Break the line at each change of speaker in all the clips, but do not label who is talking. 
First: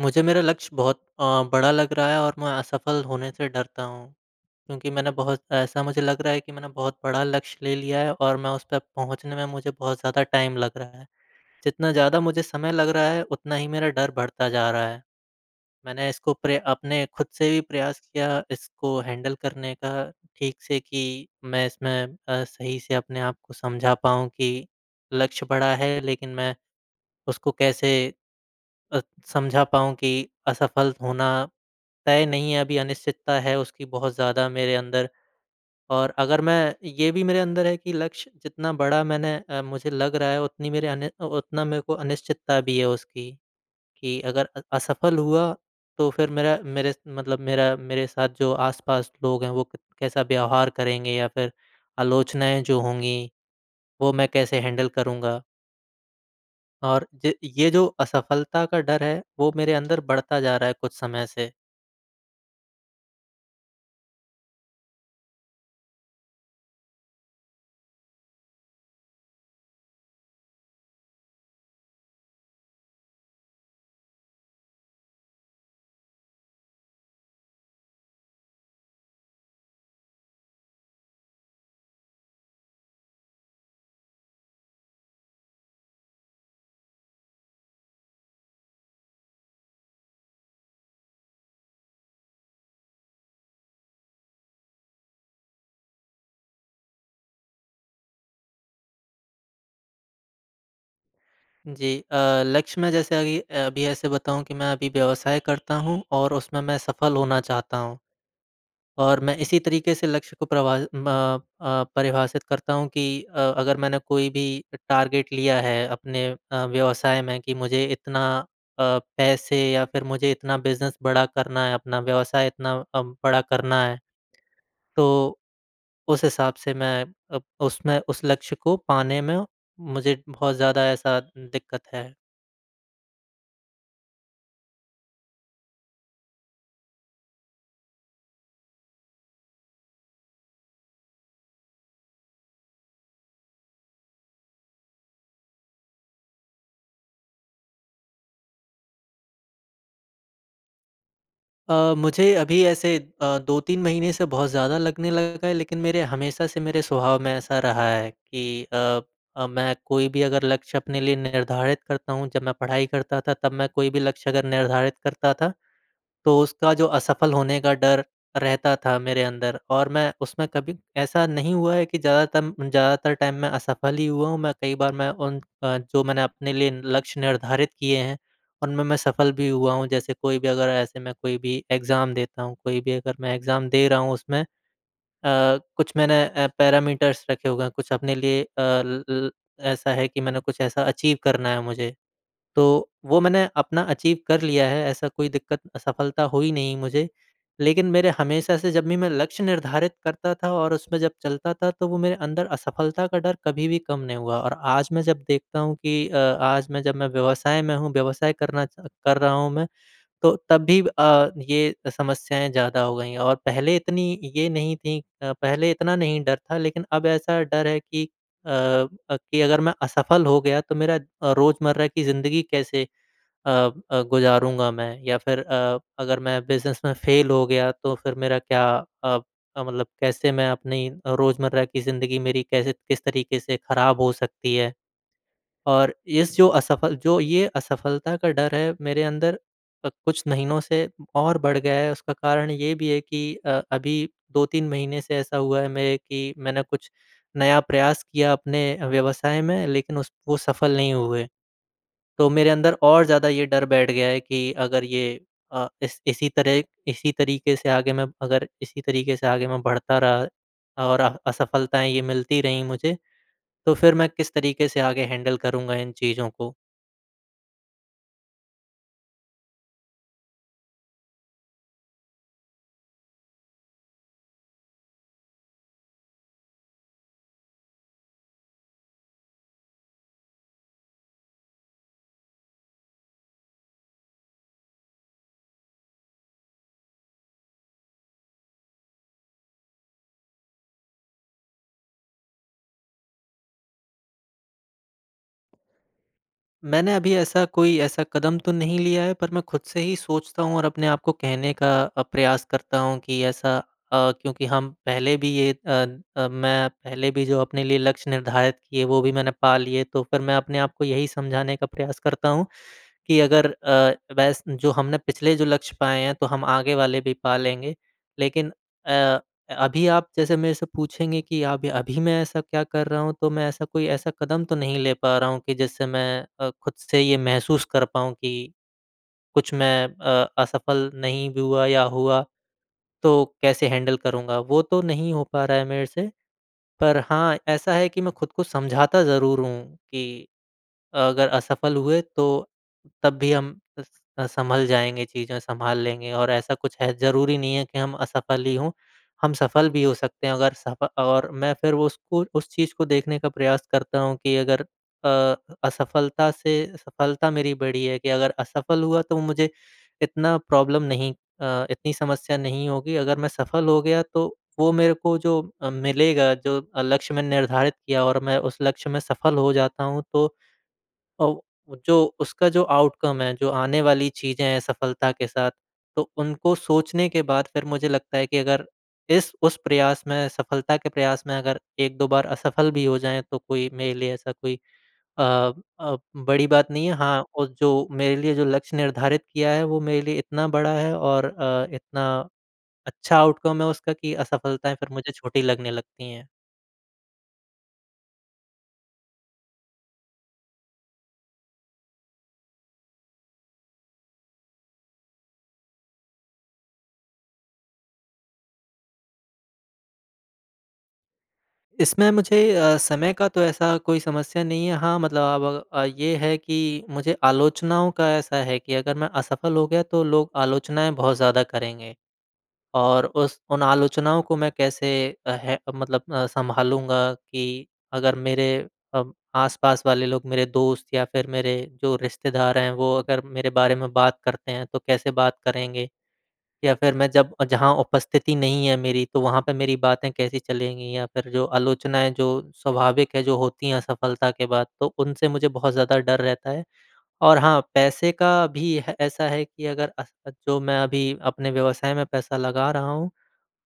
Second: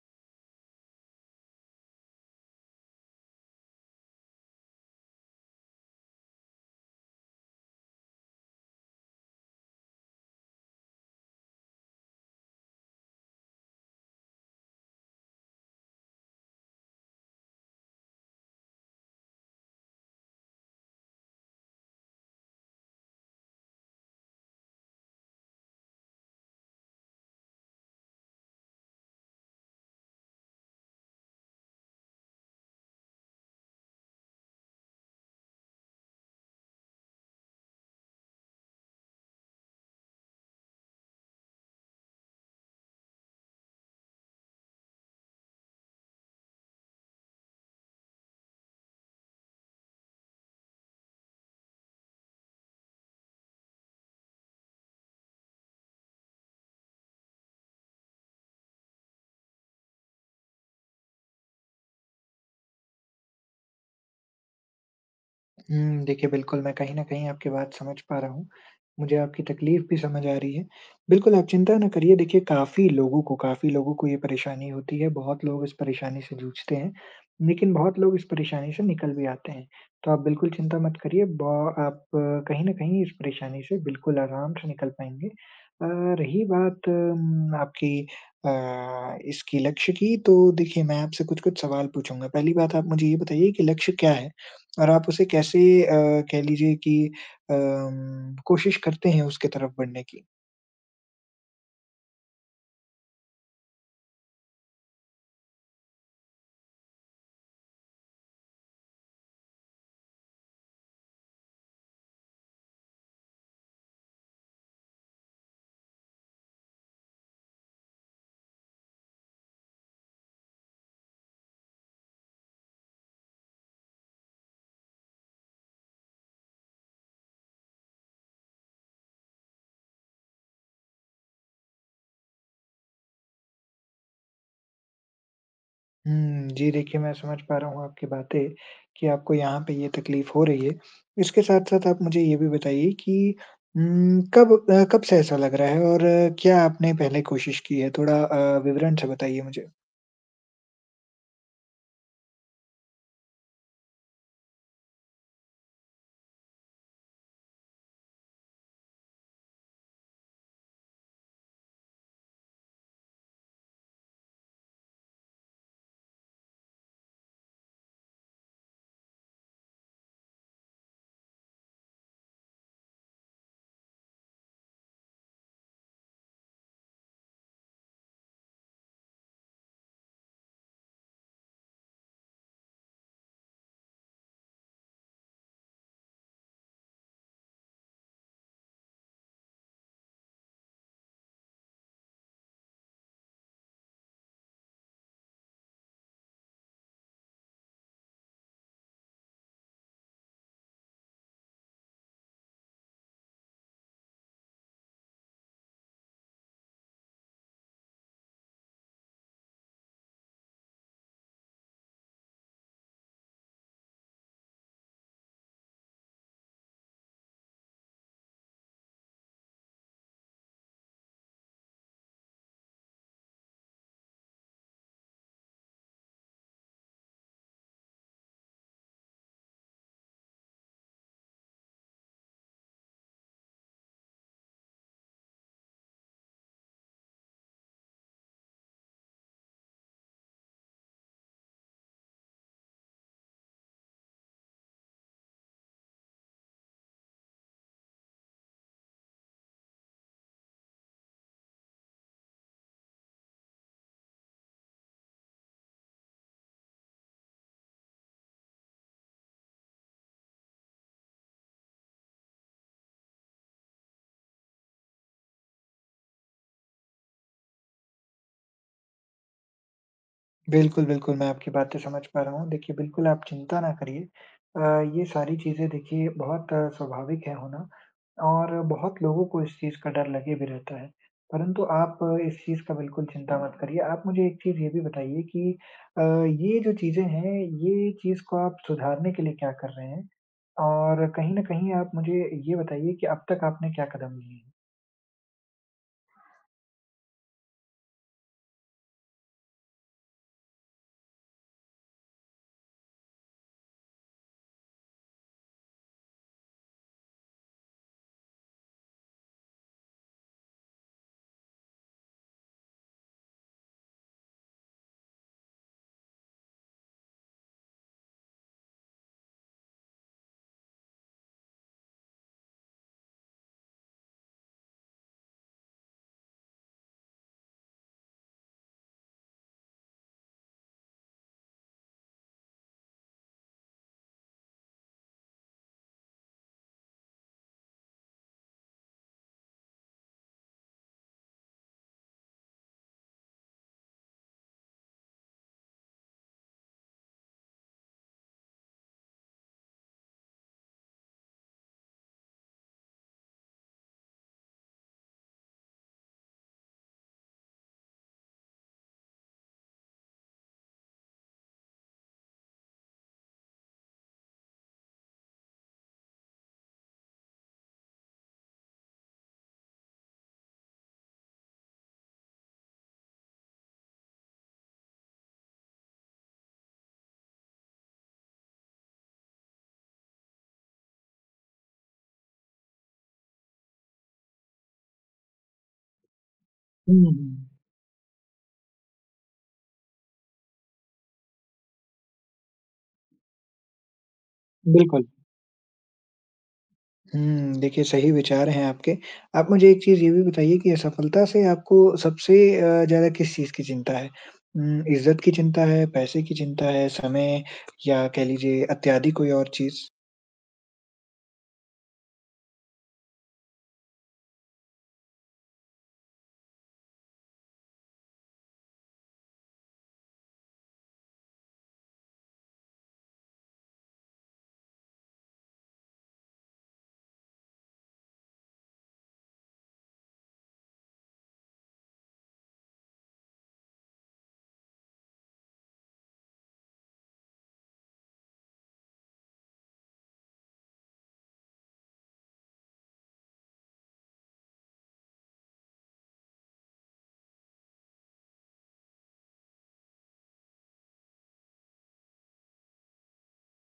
मुझे मेरा लक्ष्य बहुत अ, बड़ा लग रहा है और मैं असफल होने से डरता हूँ। क्योंकि मैंने बहुत ऐसा मुझे लग रहा है कि मैंने बहुत बड़ा लक्ष्य ले लिया है और मैं उस तक पहुँचने में मुझे बहुत ज़्यादा टाइम लग रहा है। जितना ज़्यादा मुझे समय लग रहा है उतना ही मेरा डर बढ़ता जा रहा है। मैंने इसको प्र अपने ख़ुद से भी प्रयास किया इसको हैंडल करने का ठीक से कि मैं इसमें अ, सही से अपने आप को समझा पाऊँ कि लक्ष्य बड़ा है। लेकिन मैं उसको कैसे अ, समझा पाऊँ कि असफल होना तय नहीं है, अभी अनिश्चितता है। उसकी बहुत ज़्यादा मेरे अंदर और अगर मैं ये भी मेरे अंदर है कि लक्ष्य जितना बड़ा मैंने अ, मुझे लग रहा है उतनी मेरे अनी उतना मेरे को अनिश्चितता भी है उसकी। कि अगर अ, असफल हुआ तो फिर मेरा मेरे मतलब मेरा मेरे साथ जो आस-पास लोग हैं वो क कैसा व्यवहार करेंगे? या फिर आलोचनाएँ जो होंगी वो मैं कैसे हैंडल करूँगा? और ए ये जो असफलता का डर है, वो मेरे अंदर बढ़ता जा रहा है कुछ समय से।
हुँ। देखिए बिल्कुल, मैं कहीं न कहीं आपकी बात समझ पा रहा हूँ। मुझे आपकी तकलीफ़ भी समझ आ रही है। बिल्कुल आप चिंता ना करिए, देखिए काफ़ी लोगों को, काफ़ी लोगों को ये परेशानी होती है, बहुत लोग इस परेशानी से जूझते हैं। लेकिन बहुत लोग इस परेशानी से निकल भी आते हैं। तो आप बिल्कुल चिंता मत करिए ब आप कहीं न कहीं इस परेशानी से बिल्कुल आराम से निकल पायेंगे। अ, रही बात मम्म आपकी अ, इसकी लक्ष्य की, तो देखिए मैं आपसे कुछ-कुछ सवाल पूछूँगा? पहली बात, आप मुझे ये बताइए कि लक्ष्य क्या है? और आप उसे कैसे अम, कह लीजिये की अ, कोशिश करते हैं उसकी तरफ बढ़ने की?
जी। अ, लक्ष्य में जैसे अगी अ, अभी ऐसे बताऊँ कि मैं अभी व्यवसाय करता हूँ और उसमें मैं सफल होना चाहता हूँ। और मैं इसी तरीक़े से लक्ष्य को प्रभा म अ, परिभाषित करता हूँ कि अ, अगर मैंने कोई भी टारगेट लिया है, अपने अ, व्यवसाय में कि मुझे इतना अ, पैसे या फिर मुझे इतना बिज़नेस बड़ा करना है, अपना व्यवसाय इतना अ, बड़ा करना है। तो उस हिसाब से मैं अब उसमें उस लक्ष्य को पाने में मुझे बहुत ज़्यादा ऐसा दिक्कत है।
हुँ, जी देखिए, मैं समझ पा रहा हूँ आपकी बातें कि आपको यहाँ पे ये तकलीफ हो रही है। इसके साथ-साथ आप मुझे ये भी बताइए कि उम, कब अ, कब से ऐसा लग रहा है और क्या आपने पहले कोशिश की है? थोड़ा अ, विवरण से बताइए मुझे।
अ, मुझे अभी ऐसे अ, 2-3 महीने से बहुत ज़्यादा लगने लगा है लेकिन मेरे हमेशा से मेरे स्वभाव में ऐसा रहा है कि अ अ, मैं कोई भी अगर लक्ष्य अपने लिए निर्धारित करता हूँ जब मैं पढ़ाई करता था तब मैं कोई भी लक्ष्य अगर निर्धारित करता था। तो उसका जो असफल होने का डर रहता था मेरे अंदर और मैं उसमें कभी ऐसा नहीं हुआ है कि ज़्यादातर ज़्यादातर टाइम मैं असफल ही हुआ हूँ मैं कई बार मैं उन अ, जो मैंने अपने लिए लक्ष्य निर्धारित किए हैं, उनमें मैं सफल भी हुआ हूँ। जैसे कोई भी अगर ऐसे मैं कोई भी एग्ज़ाम देता हूँ कोई भी अगर मैं एग्ज़ाम दे रहा हूँ उसमें अ, कुछ मैंने अ, पैरामीटर्स रखे हुए हैं कुछ अपने लिए अ, ल ल ऐसा है कि मैंने कुछ ऐसा अचीव करना है मुझे, तो वो मैंने अपना अचीव कर लिया है ऐसा कोई दिक्क़त असफलता हुई नहीं मुझे। लेकिन मेरे हमेशा से जब भी मैं लक्ष्य निर्धारित करता था और उसमें जब चलता था तो वो मेरे अंदर असफलता का डर कभी भी कम नहीं हुआ। और आज मैं जब देखता हूँ कि अ, आज मैं जब मैं व्यवसाय में हूँ व्यवसाय करना च कर रहा हूँ मैं तो तब भी अ, ये समस्याएँ ज़्यादा हो गई और पहले इतनी ये नहीं थी। अ, पहले इतना नहीं डर था लेकिन अब ऐसा डर है कि अ अ, कि अगर मैं असफल हो गया तो मेरा अ, रोज़मर्रा की ज़िंदगी कैसे अ अ, गुज़ारूँगा मैं या फिर अ, अगर मैं बिज़नेस में फेल हो गया तो फिर मेरा क्या अ, मतलब कैसे मैं अपनी रोज़मर्रा की ज़िंदगी मेरी कैसे किस तरीके से ख़राब हो सकती है। और इस जो असफल जो ये असफलता का डर है मेरे अंदर अ, कुछ महीनों से और बढ़ गया है उसका कारण ये भी है कि अ, अभी 2-3 महीने से ऐसा हुआ है मेरे कि मैंने कुछ नया प्रयास किया अपने व्यवसाय में लेकिन उस वो सफल नहीं हुए। तो मेरे अंदर और ज़्यादा ये डर बैठ गया है कि अगर ये अ, इस इसी तरह इसी तरीक़े से आगे मैं अगर इसी तरीक़े से आगे मैं बढ़ता रहा और अह असफलताएँ ये मिलती रही मुझे तो फिर मैं किस तरीके से आगे हैंडल करूँगा इन चीज़ों को।
बिल्कुल, बिल्कुल मैं आपकी बातें समझ पा रहा हूँ, देखिए बिल्कुल आप चिंता ना करिए। अ, ये सारी चीज़ें देखिए बहुत स्वाभाविक है होना, और बहुत लोगों को इस चीज़ का डर लगे भी रहता है, परंतु आप इस चीज़ का बिल्कुल चिंता मत करिए। आप मुझे एक चीज़ ये भी बताइए कि अ, ये जो चीज़ें हैं, ये चीज़ को आप सुधारने के लिए क्या कर रहे हैं? और कहीं न कहीं आप मुझे ये बताइए कि अब तक आपने क्या कदम लिए?
मैंने अभी ऐसा कोई ऐसा कदम तो नहीं लिया है पर मैं खुद से ही सोचता हूँ और अपने आप को कहने का अ, प्रयास करता हूँ कि ऐसा अ, क्योंकि हम पहले भी ये अ अ, मैं पहले भी जो अपने लिए लक्ष्य निर्धारित किए वो भी मैंने पा लिए तो फिर मैं अपने आप को यही समझाने का प्रयास करता हूँ, कि अगर अ, वैस जो हमने पिछले जो लक्ष्य पाए हैं तो हम आगे वाले भी पा लेंगे। लेकिन अ अ, अभी आप जैसे मेरे से पूछेंगे कि आप अभी मैं ऐसा क्या कर रहा हूँ तो मैं ऐसा कोई ऐसा कदम तो नहीं ले पा रहा हूँ कि जिससे मैं अ, खुद से ये महसूस कर पाऊँ कि कुछ मैं अ, असफ़ल नहीं भी हुआ या हुआ, तो कैसे हैंडल करूँगा वो तो नहीं हो पा रहा है मेरे से, पर हाँ, ऐसा है कि मैं खुद को समझाता ज़रूर हूँ कि अगर असफ़ल हुए तो तब भी हम स अ, सँभल जाएँगे चीज़ें सँभाल लेंगे और ऐसा कुछ है ज़रूरी नहीं है कि हम असफ़ल ही हो, हम सफ़ल भी हो सकते हैं, अगर सफ और मैं फिर वो उसको उस चीज़ को देखने का प्रयास करता हूँ कि अगर अ अ, असफ़लता से सफ़लता मेरी बड़ी है कि अगर असफ़ल हुआ तो मुझे इतना प्रॉब्लम नहीं अ, इतनी समस्या नहीं होगी अगर मैं सफ़ल हो गया तो वो मेरे को जो अ, मिलेगा जो अ, लक्ष्य मैं निर्धारित किया और मैं उस लक्ष्य में सफ़ल हो जाता हूँ तो औ जो उसका जो आउटकम है, जो आने वाली चीज़े हैं सफलता के साथ, तो उनको सोचने के बाद फिर मुझे लगता है कि अगर इस उस प्रयास में, सफ़लता के प्रयास में अगर 1-2 बार असफ़ल भी हो जाए तो कोई मेरे लिए ऐसा कोई अ अ, बड़ी बात नहीं है
हुँ,
हाँ, और
हुँ।
जो मेरे लिए जो लक्ष्य निर्धारित किया है वो मेरे लिए इतना बड़ा है और अ, इतना अच्छा आउटकम है उसका कि असफ़लताएँ फिर
बिल्कुल।
मुझे छोटी लगने लगती हैं।
हुँ। देखिए, सही विचार हैं आपके। आप मुझे एक चीज़ ये भी बताइए कि असफलता से आपको सबसे अ, ज़्यादा किस चीज़ की चिंता है? उम, इज्जत की चिंता है? पैसे की चिंता है? समय या कह लीजिये इत्यादि कोई और चीज़?
इसमें मुझे अ, समय का तो ऐसा कोई समस्या नहीं है। हाँ, मतलब आप अग अब ये है कि मुझे आलोचनाओं का ऐसा है कि अगर मैं असफल हो गया तो लोग आलोचनाएँ बहुत ज़्यादा करेंगे। और उस उन आलोचनाओं को मैं कैसे है मतलब अ, संभालूँगा। कि अगर मेरे अ, आस-पास वाले लोग मेरे दोस्त या फिर मेरे जो रिश्तेदार हैं वो अगर मेरे बारे में बात करते हैं तो कैसे बात करेंगे? या फिर मैं जब जहाँ उपस्थिति नहीं है मेरी तो वहाँ पे मेरी बातें कैसी चलेंगी? या फिर जो आलोचनाएँ जो स्वाभाविक है जो होती हैं असफलता के बाद तो उनसे मुझे बहुत ज़्यादा डर रहता है। और हाँ, पैसे का भी है अ, ऐसा है कि अगर अ, जो मैं अभी अपने व्यवसाय में पैसा लगा रहा हूँ,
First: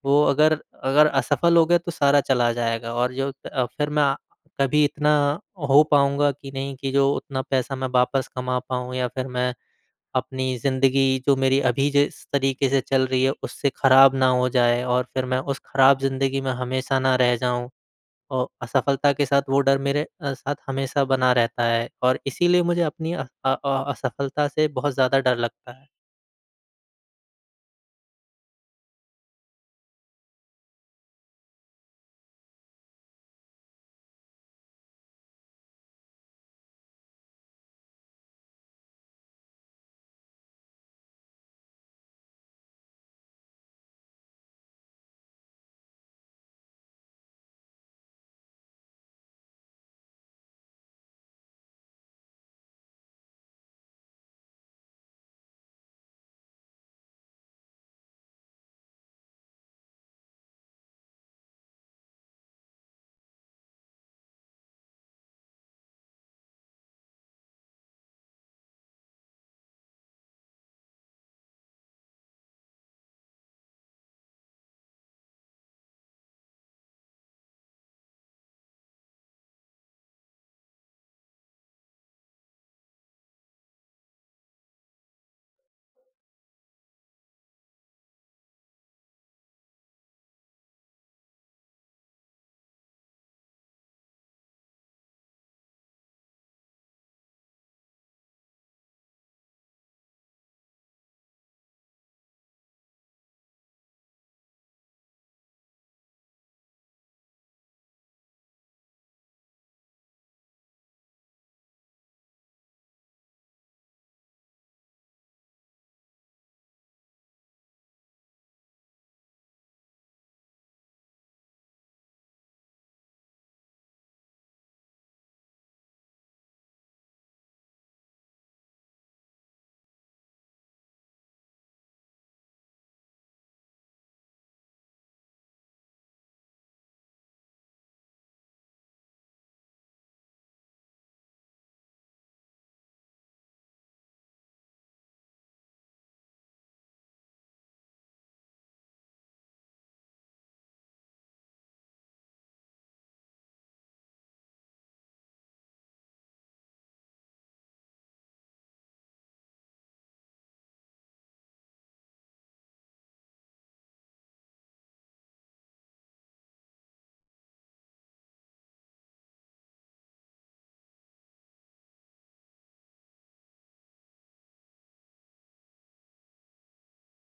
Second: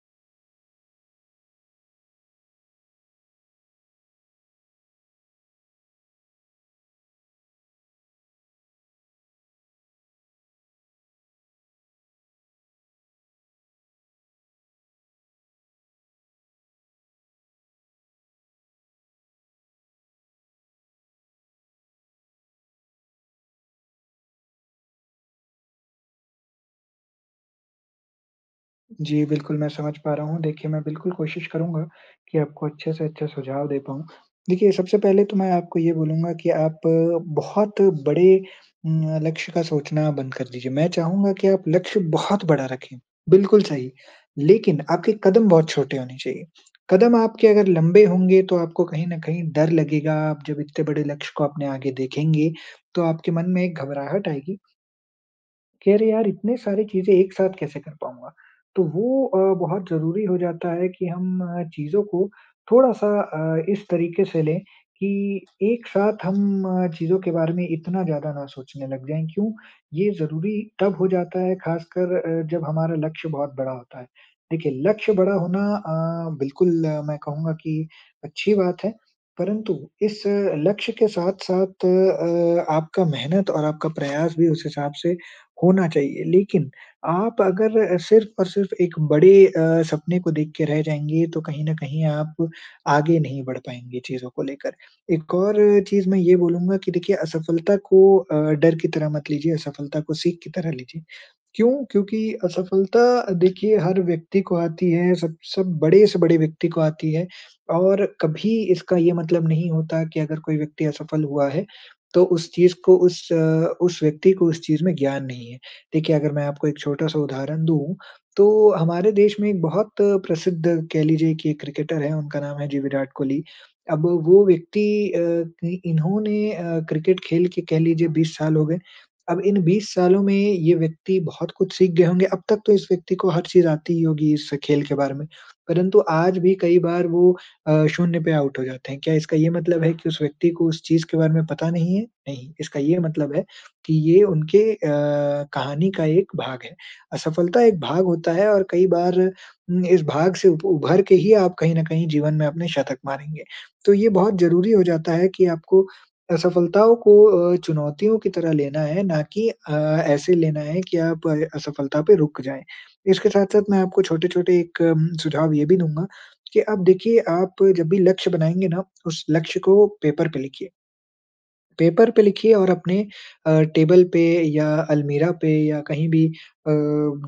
वो अगर अगर असफल हो गए तो सारा चला जाएगा। और जो अ, फिर मैं कभी इतना हो पाऊँगा कि नहीं कि जो उतना पैसा मैं वापस कमा पाऊँ। या फिर मैं अपनी ज़िंदगी जो मेरी अभी जिस तरीके से चल रही है उससे ख़राब ना हो जाए और फिर मैं उस ख़राब ज़िंदगी में हमेशा ना रह जाऊँ। और असफलता के साथ वो डर मेरे अ, साथ हमेशा बना रहता है। और इसीलिए मुझे अपनी अ अ, असफलता से बहुत ज़्यादा डर लगता है।
जी, बिल्कुल। मैं समझ पा रहा हूँ। देखिए मैं बिल्कुल कोशिश करूँगा कि आपको अच्छे से अच्छे सुझाव दे पाऊँ। देखिए सबसे पहले तो मैं आपको ये बोलूँगा कि आप अ, बहुत बड़े उम, लक्ष्य का सोचना बंद कर दीजिए। मैं चाहुँगा कि आप लक्ष्य बहुत बड़ा रखें, बिल्कुल सही। लेकिन आपके कदम बहुत छोटे होने चाहिए। कदम आपके अगर लम्बे होंगे तो आपको कहीं न कहीं डर लगेगा। आप जब इतने बड़े लक्ष्य को अपने आगे देखेंगे तो आपके मन में एक घबराहट आएगी। कि अरे! यार इतने सारे चीज़ें एक साथ कैसे कर पाऊँगा। तो वो अ, बहुत ज़रूरी हो जाता है कि हम चीज़ों को थोड़ा-सा अ, इस तरीक़े से लें कि एक साथ हम चीज़ों के बारे में इतना ज़्यादा ना सोचने लग जाएँ। क्यों? ये ज़रूरी तब हो जाता है ख़ासकर अ, जब हमारा लक्ष्य बहुत बड़ा होता है। देखिए लक्ष्य बड़ा होना अ, बिल्कुल मैं कहूँगा की अच्छी बात है। परंतु इस लक्ष्य के साथ-साथ अ, आपका मेहनत और आपका प्रयास भी उस हिसाब से होना चाहिए। लेकिन आप अगर सिर्फ़ और सिर्फ़ एक बड़े अ, सपने को देख के रह जाएँगे तो कहीं न कहीं आप आगे नहीं बढ़ पाएँगे चीज़ों को लेकर। एक और चीज़ मैं ये बोलूँगा कि देखिए असफलता को अ, डर की तरह मत लीजिये असफलता को सीख की तरह लीजिए। क्यों? क्योंकि असफलता देखिये हर व्यक्ति को आती है। सब सब बड़े से बड़े व्यक्ति को आती है। और कभी इसका ये मतलब नहीं होता कि अगर कोई व्यक्ति असफल हुआ है तो उस चीज़ को उस अ, उस व्यक्ति को उस चीज में ज्ञान नहीं है। देखिये अगर मैं आपको एक छोटा-सा उदाहरण दूँ, तो हमारे देश में एक बहुत प्रसिद्ध कह लीजिये की एक क्रिकेटर है उनका नाम है, जी विराट कोहली। अब वो व्यक्ति अ, इन्होने अ, क्रिकेट खेल के कह लीजिए 20 साल हो गए। अब इन 20 सालों में ये व्यक्ति बहुत कुछ सीख गए होंगे अब तक तो इस व्यक्ति को हर चीज़ आती ही होगी इस खेल के बारे में। परंतु आज भी कई बार वो अ, शून्य पे आउट हो जाते हैं। क्या इसका ये मतलब है कि उस व्यक्ति को उस चीज़ के बारे में पता नहीं है? नहीं। इसका ये मतलब है कि ये उनके अ, कहानी का एक भाग है। असफलता एक भाग होता है और कई बार उम, इस भाग से उ उभर के ही आप कहीं न कहीं जीवन में अपने शतक मारेंगे। तो ये बहुत ज़रूरी हो जाता है कि आपको असफलताओं को अ, चुनौतियों की तरह लेना है ना कि अ, ऐसे लेना है कि आप असफलता पे रुक जाएँ। इसके साथ-साथ मैं आपको छोटे-छोटे एक म सुझाव ये भी दूँगा कि अब देखिए आप जब भी लक्ष्य बनाएँगे ना उस लक्ष्य को पेपर पे लिखिए। पेपर पे लिखिए और अपने अ, टेबल पे या अलमीरा पे या कहीं भी अ,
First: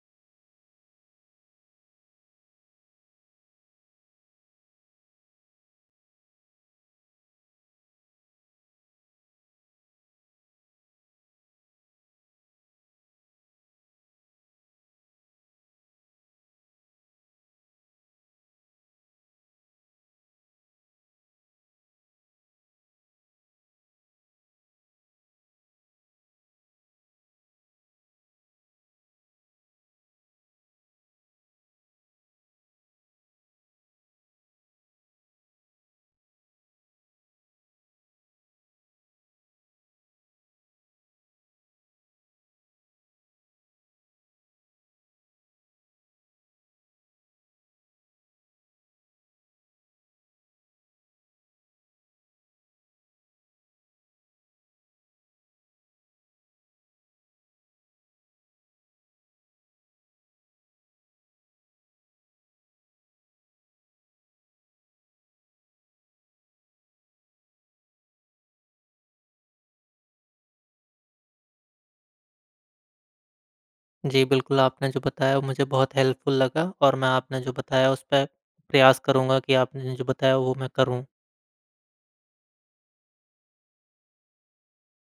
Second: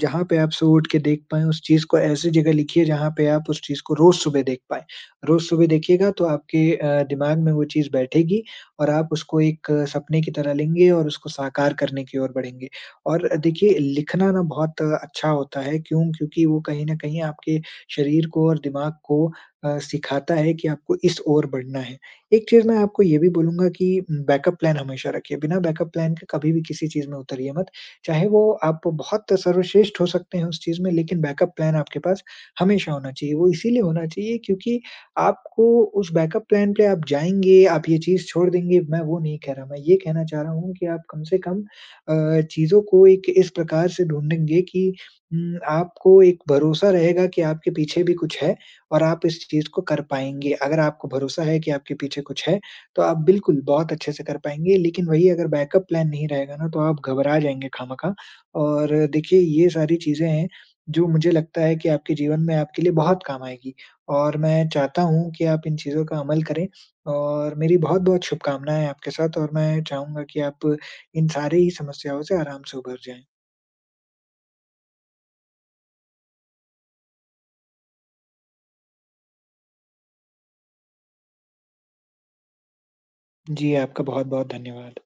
जहाँ पे आप सुबह उठ के देख पाएँ उस चीज़ को ऐसी ज़गह लिखिए जहाँ पे आप उस चीज़ को रोज़ सुबह देख पाएँ। रोज़ सुबह देखिएगा तो आपके अ, दिमाग में वो चीज़ बैठेगी और आप उसको एक सपने की तरह लेंगे और उसको साकार करने की ओर बढ़ेंगे। और देखिए लिखना ना बहुत अच्छा होता है। क्यों? क्योंकि वो कहीं न कहीं आपके शरीर को और दिमाग को अ, सिखाता है कि आपको इस ओर बढ़ना है। एक चीज़ मैं आपको ये भी बोलूँगा कि बैकअप प्लान हमेशा रखिए। बिना बैकअप प्लान के कभी भी किसी चीज़ में उतरिये मत। चाहे वो आप बहुत सर्वश्रेष्ठ हो सकते हैं उस चीज़ में लेकिन बैकअप प्लान आपके पास हमेशा होना चाहिए। वो इसीलिए होना चाहिए क्योंकि आपको उस बैकअप प्लान पे आप जाएँगे, आप ये चीज़ छोड़ देंगे, मैं वो नहीं कह रहा। मैं ये कहना चाह रहा हूँ कि आप कम से कम अ, चीज़ों को एक इस प्रकार से ढूंढेंगे कि उम, आपको एक भरोसा रहेगा कि आपके पीछे भी कुछ है और आप इस चीज़ को कर पाएँगे। अगर आपको भरोसा है कि आपके पीछे कुछ है तो आप बिल्कुल बहुत अच्छे से कर पाएँगे। लेकिन वही अगर बैकअप प्लान नहीं रहेगा ना तो आप घबरा जाएँगे ख़ाहमख़ाह। और देखिए ये सारी चीज़े हैं जो मुझे लगता है कि आपके जीवन में आपके लिए बहुत काम आएगी। और मैं चाहता हूँ कि आप इन चीज़ों का अमल करें। और मेरी बहुत-बहुत शुभकामनाएँ हैं आपके साथ और मैं चाहूँगा कि आप इन सारी समस्याओं से आराम से उभर जाएँ।
जी, बिल्कुल। आपने जो बताया वो मुझे बहुत हेल्पफुल लगा। और मैं आपने जो बताया उस पे प्रयास करूँगा कि आपने जो बताया वो मैं करूँ।
जी, आपका बहुत-बहुत धन्यवाद।